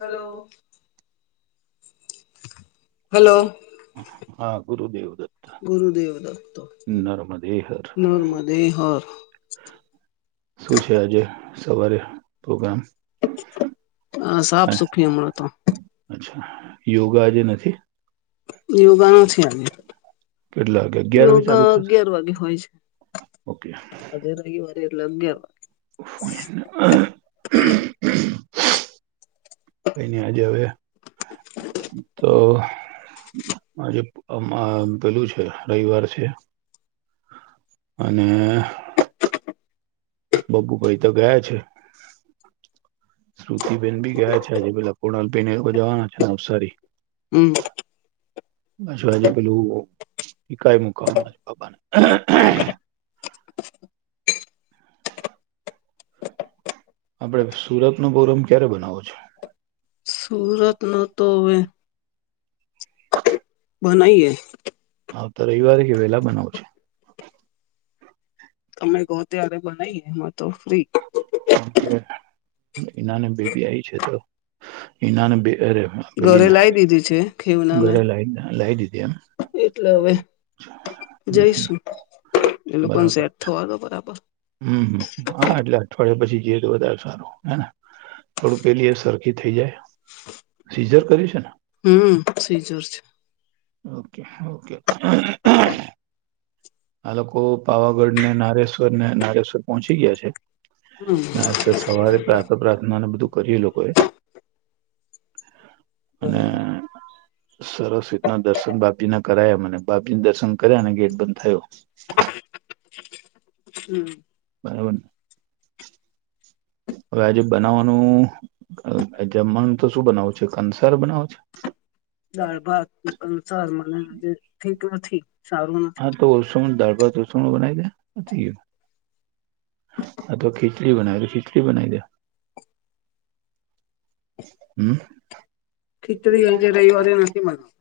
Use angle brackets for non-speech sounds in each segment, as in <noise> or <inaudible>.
Hello hello હા ગુરુદેવ દત્ત ગુરુદેવ દતો નર્મદે હર નર્મદે હર શું છે આજે સવારે પ્રોગ્રામ હ સાફ સુફી હમણાં તો અચ્છા યોગા આજે નથી યોગા નથી આજે કેટલા વાગે અગિયાર વાગે યોગા ચાલુ થશે અગિયાર વાગે હોય છે ઓકે આજે રવિવારે ફાઇન અગિયાર કઈ વાગે કઈ નહી આજે હવે તો આજે પેલું છે રવિવાર છે અને બબ્બુ ભાઈ તો ગયા છે શ્રુતિબેન ભી ગયા છે આજે પેલા કોણાલ બેેન જવાના છે નવસારી હમ અચ્છા આજે પેલું એક મકા બાબાને આપડ સુરત નો પ્રોગ્રામ ક્યારે બનાવો છો સુરતનો તો હવે બનાઈએ હા તો રવિવારે કે વેલા બનાવું છે તમે કહો ત્યારે બનાવી એમાં તો ફ્રી ના ને બેબી આય છે તો એ નાને બે અરે ઘરે બેબીને લાવી દીધી છે ખેવના ને ઘરે લાઈ લાઈ દીધી એમ એટલે હવે જઈશું એ લોકોને બરાબર સેટ થવા દો બરાબર હમ હા એટલે અઠવાડય પછી જઈએ તો વધારે સારું હેને થોડું પેલી એ સરખી થઈ જાય સીઝર કર્યું છે ને હમ સીઝન છે ઓકે ઓકે આ લોકો પાવાગઢ ને નારેશ્વર ને નારેશ્વર પહોંચી ગયા છે હમ નારેશ્વર સવારે પ્રાર્થ પ્રાર્થનાને બધું કરીયું એ લોકોએ અને બરાબર સરસ રીતના દર્શન બાકી ના કરાયા મને બાકીને દર્શન કર્યા અને ગેટ બંધ થયો <inaudible> હમ <unintelligible> હવે આજે બનાવવાનું જમવાનું તો શું બનાવો છો કંસાર બનાવો છો દાળ ભાત અનુસાર મને આજે ઠીક નથી સારું નથી હા તો ઓસણ દાળભાત ઉસણું બનાવી દે થઈ ગયું. અથવા ખીચડી બનાવી હોય તો ખીચડી બનાઈ દે. હમ્મ. ખીચડી આજે રવિવારે નથી મલતી.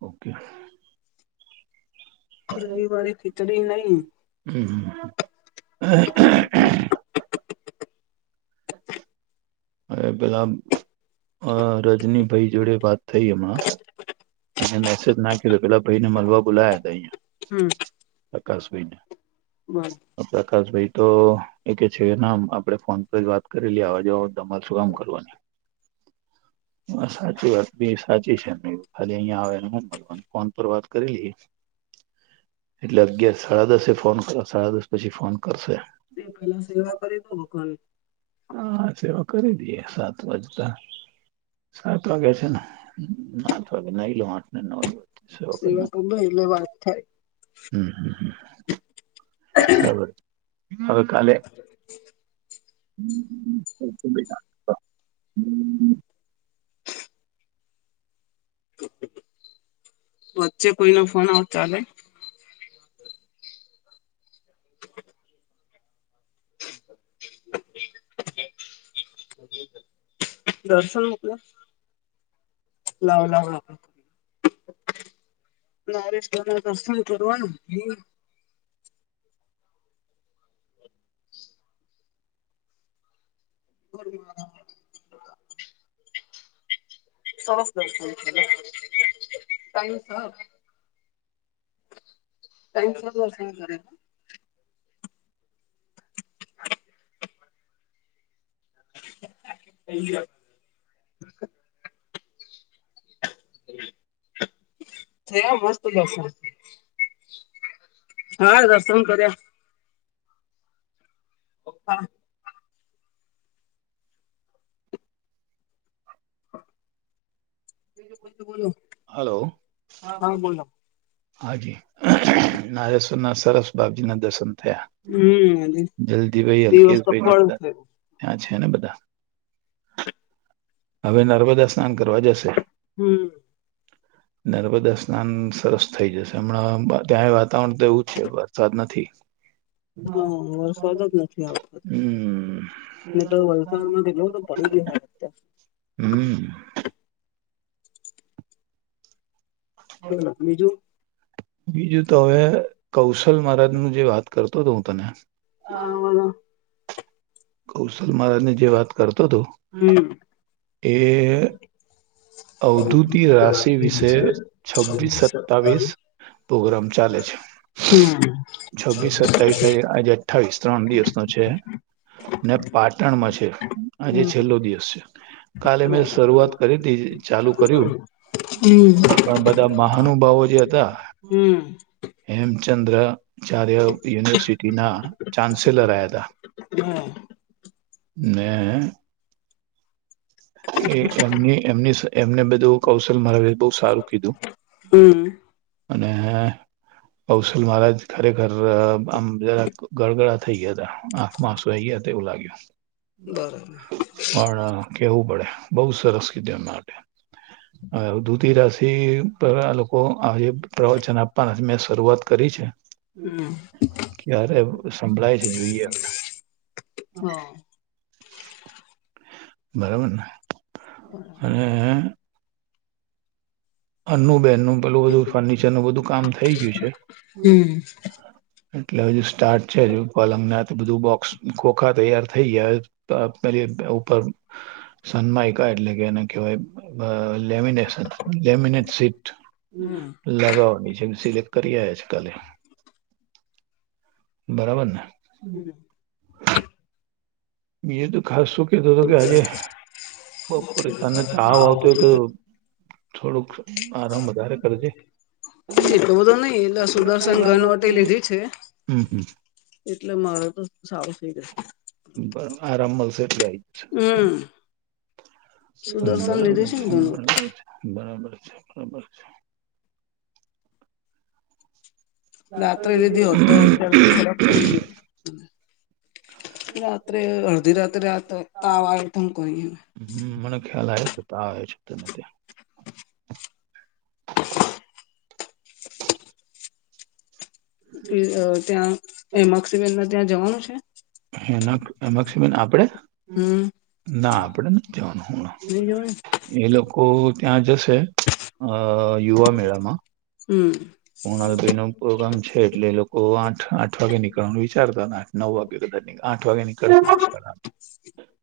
ઓકે. રવિવારે ખીચડી નહી હમ્મ. હ હવે પેલા અ રજનીભઈ જોડે વાત થઈ હમણાં. એને મેસેજ નાખ્યો પેલા ભઈને મલવા બોલાયા તા અહિયાં હમ પ્રકાશભઈને. બસ પ્રકાશભઈ તો એક છે ના આપડે ફોન પર જ વાત કરી લીએ આવા જવામા <unintelligible> શું કામ કરવાની. હ સાચી વાત બી સાચી છે. ખાલી અહીયાં આવે ને હું મળવાનું ફોન પર વાત કરી લઈએ. એટલે અગિયાર સાડા દસે ફોન સાડા દસ પછી ફોન કરશે. એ પેહલા સેવા કરી દો લોકાની. હા સેવા કરી દઈએ સાત વાજતા સાત વાગ્યે છે ને સાત વાગે નાઈ લઉ આઠ ને નવ વા છ કલાકમા સેવા કર દો એટલે વાત થાય <unintelligible> હમ્મ હમ્મ હમ્મ. <unintelligible> હવે કાલે <unintelligible> બેટા <unintelligible> વચ્ચે કોઈનો ફોન આવ ચાલે? <inaudible> દર્શન મોકલે. લાવ લાવને. નારેશ દાના દર્શન કરવાનું. <unintelligible> સરસ દર્શન થયા ટાઈમ ટાઈમસર દર્શન કર્યા. હ <inaudible> થઈ ગયા હોત. થયા મસ્ત દર્શન. હા દર્શન કર્યા. <unintelligible> હ હલો. હા બોલો હાજી નાગેશ્વરના સરસ બાપજીના દર્શન થયા હમ જલ્દી ભાઈ દિવસ તો અલ્કેશભાઈ ને ફળ બધા થયો કયાં છે? ને બધા હવે નર્મદા સ્નાન કરવા જશે. હમ્મ. <inaudible> નર્મદા સ્નાન સરસ થઈ જશે હમણાં ત્યાંય વાતાવરણ તો એવું જ છે વરસાદ નથી. હ હા વરસાદ જ નથી આવતો હમ્મ. ને તો વલસાડમાં કેટલો બધો પડી ગયો હોય અત્યારે હમ્મ. બોલો બીજું બીજું તો હવે કૌશલ મહારાજનું જે વાત કર તો તો હું તને <unintelligible> કૌશલ મહારાજની જે વાત કરતો હતો હમ એ અવધૂતી રાશિ વિશે છવ્વીસ સતાવીસ પોગ્રામ ચાલે છે છવ્વીસ છવ્વીસ સત્તાવીસ ચાલુ સતાવીસ આજે અઠ્ઠાવીસ ત્રણ દિવસનો છે ને પાટણમાં છે આજે છેલ્લો દિવસ છે. કાલે મેં શરૂઆત કરી હતી ચાલુ કર્યું. પણ બધા મહાનુભાવો જે હતા હમ હેમચંદ્ર. ચાર્ય યુનિવર્સિટીના ચાન્સેલર્યા હતા. હા મે. એ એમ એમ એમને બધું કૌશલ મારાવી બહુ સારું કીધું. હમ. અને કૌસલ મહારાજ ખરેખર આમ જરા ગડગડા થઈ ગયા હતા આંખમાં આસઈ ગયા એવું લાગ્યું બરાબર પણ કેવું પડે બહુ સરસ કીધું એમના માટે હ ધુતિ રાશિ પર લોકો આ જે પ્રવચન આપવાના મેં શરૂઆત કરી છે. હમ ક્યારે સંભળાય છે જોઈએ હવે. હા. બરાબરને બરાબર અને. અન્નુબહેન નું પેલું બધું ફર્નિચર નું બધું કામ થઈ ગયું છે.. હમ એટલે હજુ સ્ટાર્ટ છે હજુ પલંગનાથ બધું બોક્સ ખોખા તૈયાર થઈ ગયા પેલી ઉપર સનમાઈક એટલે કે એને કહેવાય લેમિનેશન લેમિનેટ સીટ હમ લગાવવાની છે એ સિલેક્ટ કરીએ આજકાલે બરાબર ને? બી તો ખાસ શું કતોું હતો કે આજે બપોરે તને તાવ ના આવતી હોય તો હોતું થોડુંક આરામ વધારે કરજે. સી તો બધું નઈ એટલે સુદર્શન ઘનવટી લીધી છે. હમ હમ એટલે મારે તો સારું થઈ જશે. બ આરામ મળશે એટલે આવી જશે. હમ અ <inaudible> સુદર્શન બરાબર લીધી છે ને ઘનવટી બરાબર છે. રાત્રે દીદી હોતો બરાબર અત્યારે છે તો ફરક પડી જાય. રાત્રે અડધી રાત્રે રા તાવ આવે તોમ કરી. તો શકત નથી. ત્યાં એમસીબન ત્યાં જવાનું છે? હ એમક્ષબન આપડે? હમ ના આપણેે નથી જવાનું હમણા નઈ જવાય એ લોકો ત્યાં જશે. અ યુવા મેળામાં હમ પોણાલભાઈ ન પ્રોગ્રામ છે એટલે લોકો આઠ આઠ વાગે નીકળવાનું વિચારતા. નવ વાગ્યે કદાચ ની આઠ વાગ્યાે નીકળડા.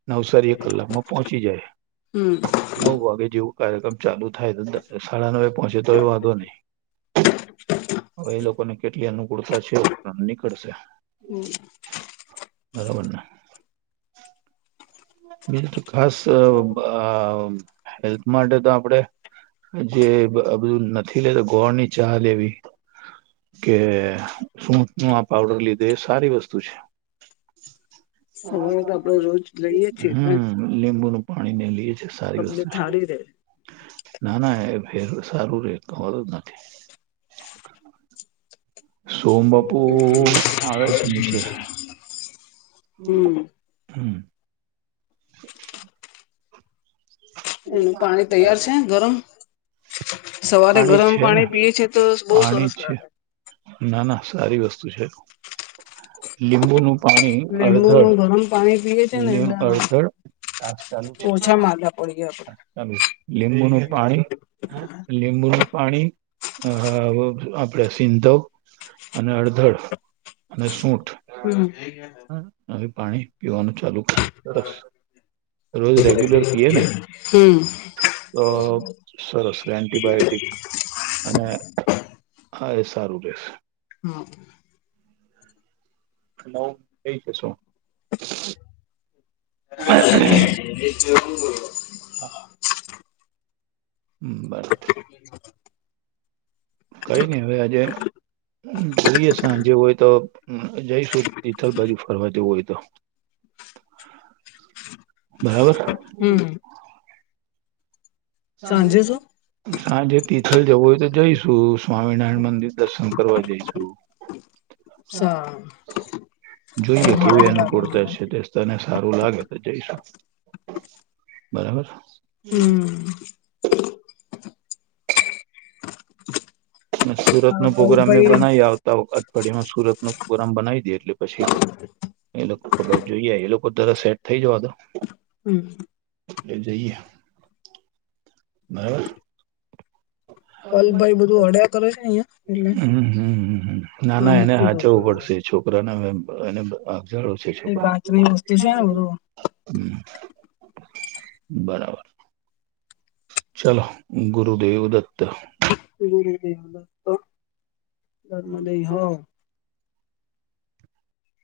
નવસારી એક કલાકમાં પહોંચી જાય હમ નવ વાગે જેવું કાર્યક્રમ ચાલુ થાય તો સાડા નવે પહોંચે તો એ વાંધો નહી. હવે એ લોકોને કેટલી અનુકૂળતા છે નીકળશે બરોબર ને? બીજું તો ખાસ હેલ્થ માટે તો આપડે જે બધું નથી લેતો ગોળ ની ચા લેવી. કે સૂટ નું આ પાવડર લીધે એ સારી વસ્તુ છે. હવારે તો આપડે રોજ લઈએે. હમ લીંબુ ન પાણી લઈએ છે સારી વસ્તુ તબિયત છે. હારી રે ના ના એ ફેર સારું રે તોર જ નથી. સોમબાપુ આવે છે નીચે હમ. હમ. એનું પાણી તૈયાર છે ગરમ. સવારે ગરમ છે ને પાણી પીએ છે, તો બહુ પાણી સરસ છે લાગે. ના ના સારી વસ્તુ છે. લીંબુનુ પાણી લીંબુ અડધડ નું ગરમ પાણી પીએ છે ને એ એટલે અડધ ડાસ ચાલુ છે. ઓછા માંદા પડીએ આપડે ચાલું લીંબુ નું પાણી લીંબુ નું પાણી હ હા આપડે સિંધવ અને અડધડ અને સૂઠ હમ. હા હ પાણી પીવાનું ચાલુ સરસ રોજ રેગ્યુલર પીએ ને હમ અ સરસ એન્ટીબાયોટિક અને હા એ સારું. રહેશે હા. નવ કઈ છે શું? <inaudible> હા. હમ બસ. કઈ નઈ હવે આજે જોઈએ સાંજે હોય તો જઈશું તીથલ બાજુ ફરવા જે હોય તો. બરાબર? હમ સાંજે શું <inaudible> હાંજે તિથલ જવું હોય તો જઈશું સ્વામિનારાયણ મંદિર દર્શન કરવા જઈશું. <inaudible> <unintelligible> જોઈએ કેવી હારું લાગે અનુકૂળતા મને છે. તે તને સારું લાગે તો જઈશું. બરાબર? હમ <inaudible> અને સુરત નો હા પ્રોગ્રામ મેં કલભાઈ બનાવી આવતા અઠવાડિયામાં સુરત નો પ્રોગ્રામ બનાવી દિયે એટલે પછી એ લોકો ખબર જોઈએ એ લોકો તરા સેટ થઈ જવા તો હમ. એ જઈએ બરાબર? કલભાઈ બધું અડ્યા કરે છે અહિયાં એટલે હમમ હા નાના એને મૂકી દઉં હાચવું છું પડશે છો એ છોકરા કાચની વસ્તુ છે ને બધું <unintelligible> બરાબર. ચાલ ગરુદેવ દત્ત ઘરમાં <inaudible>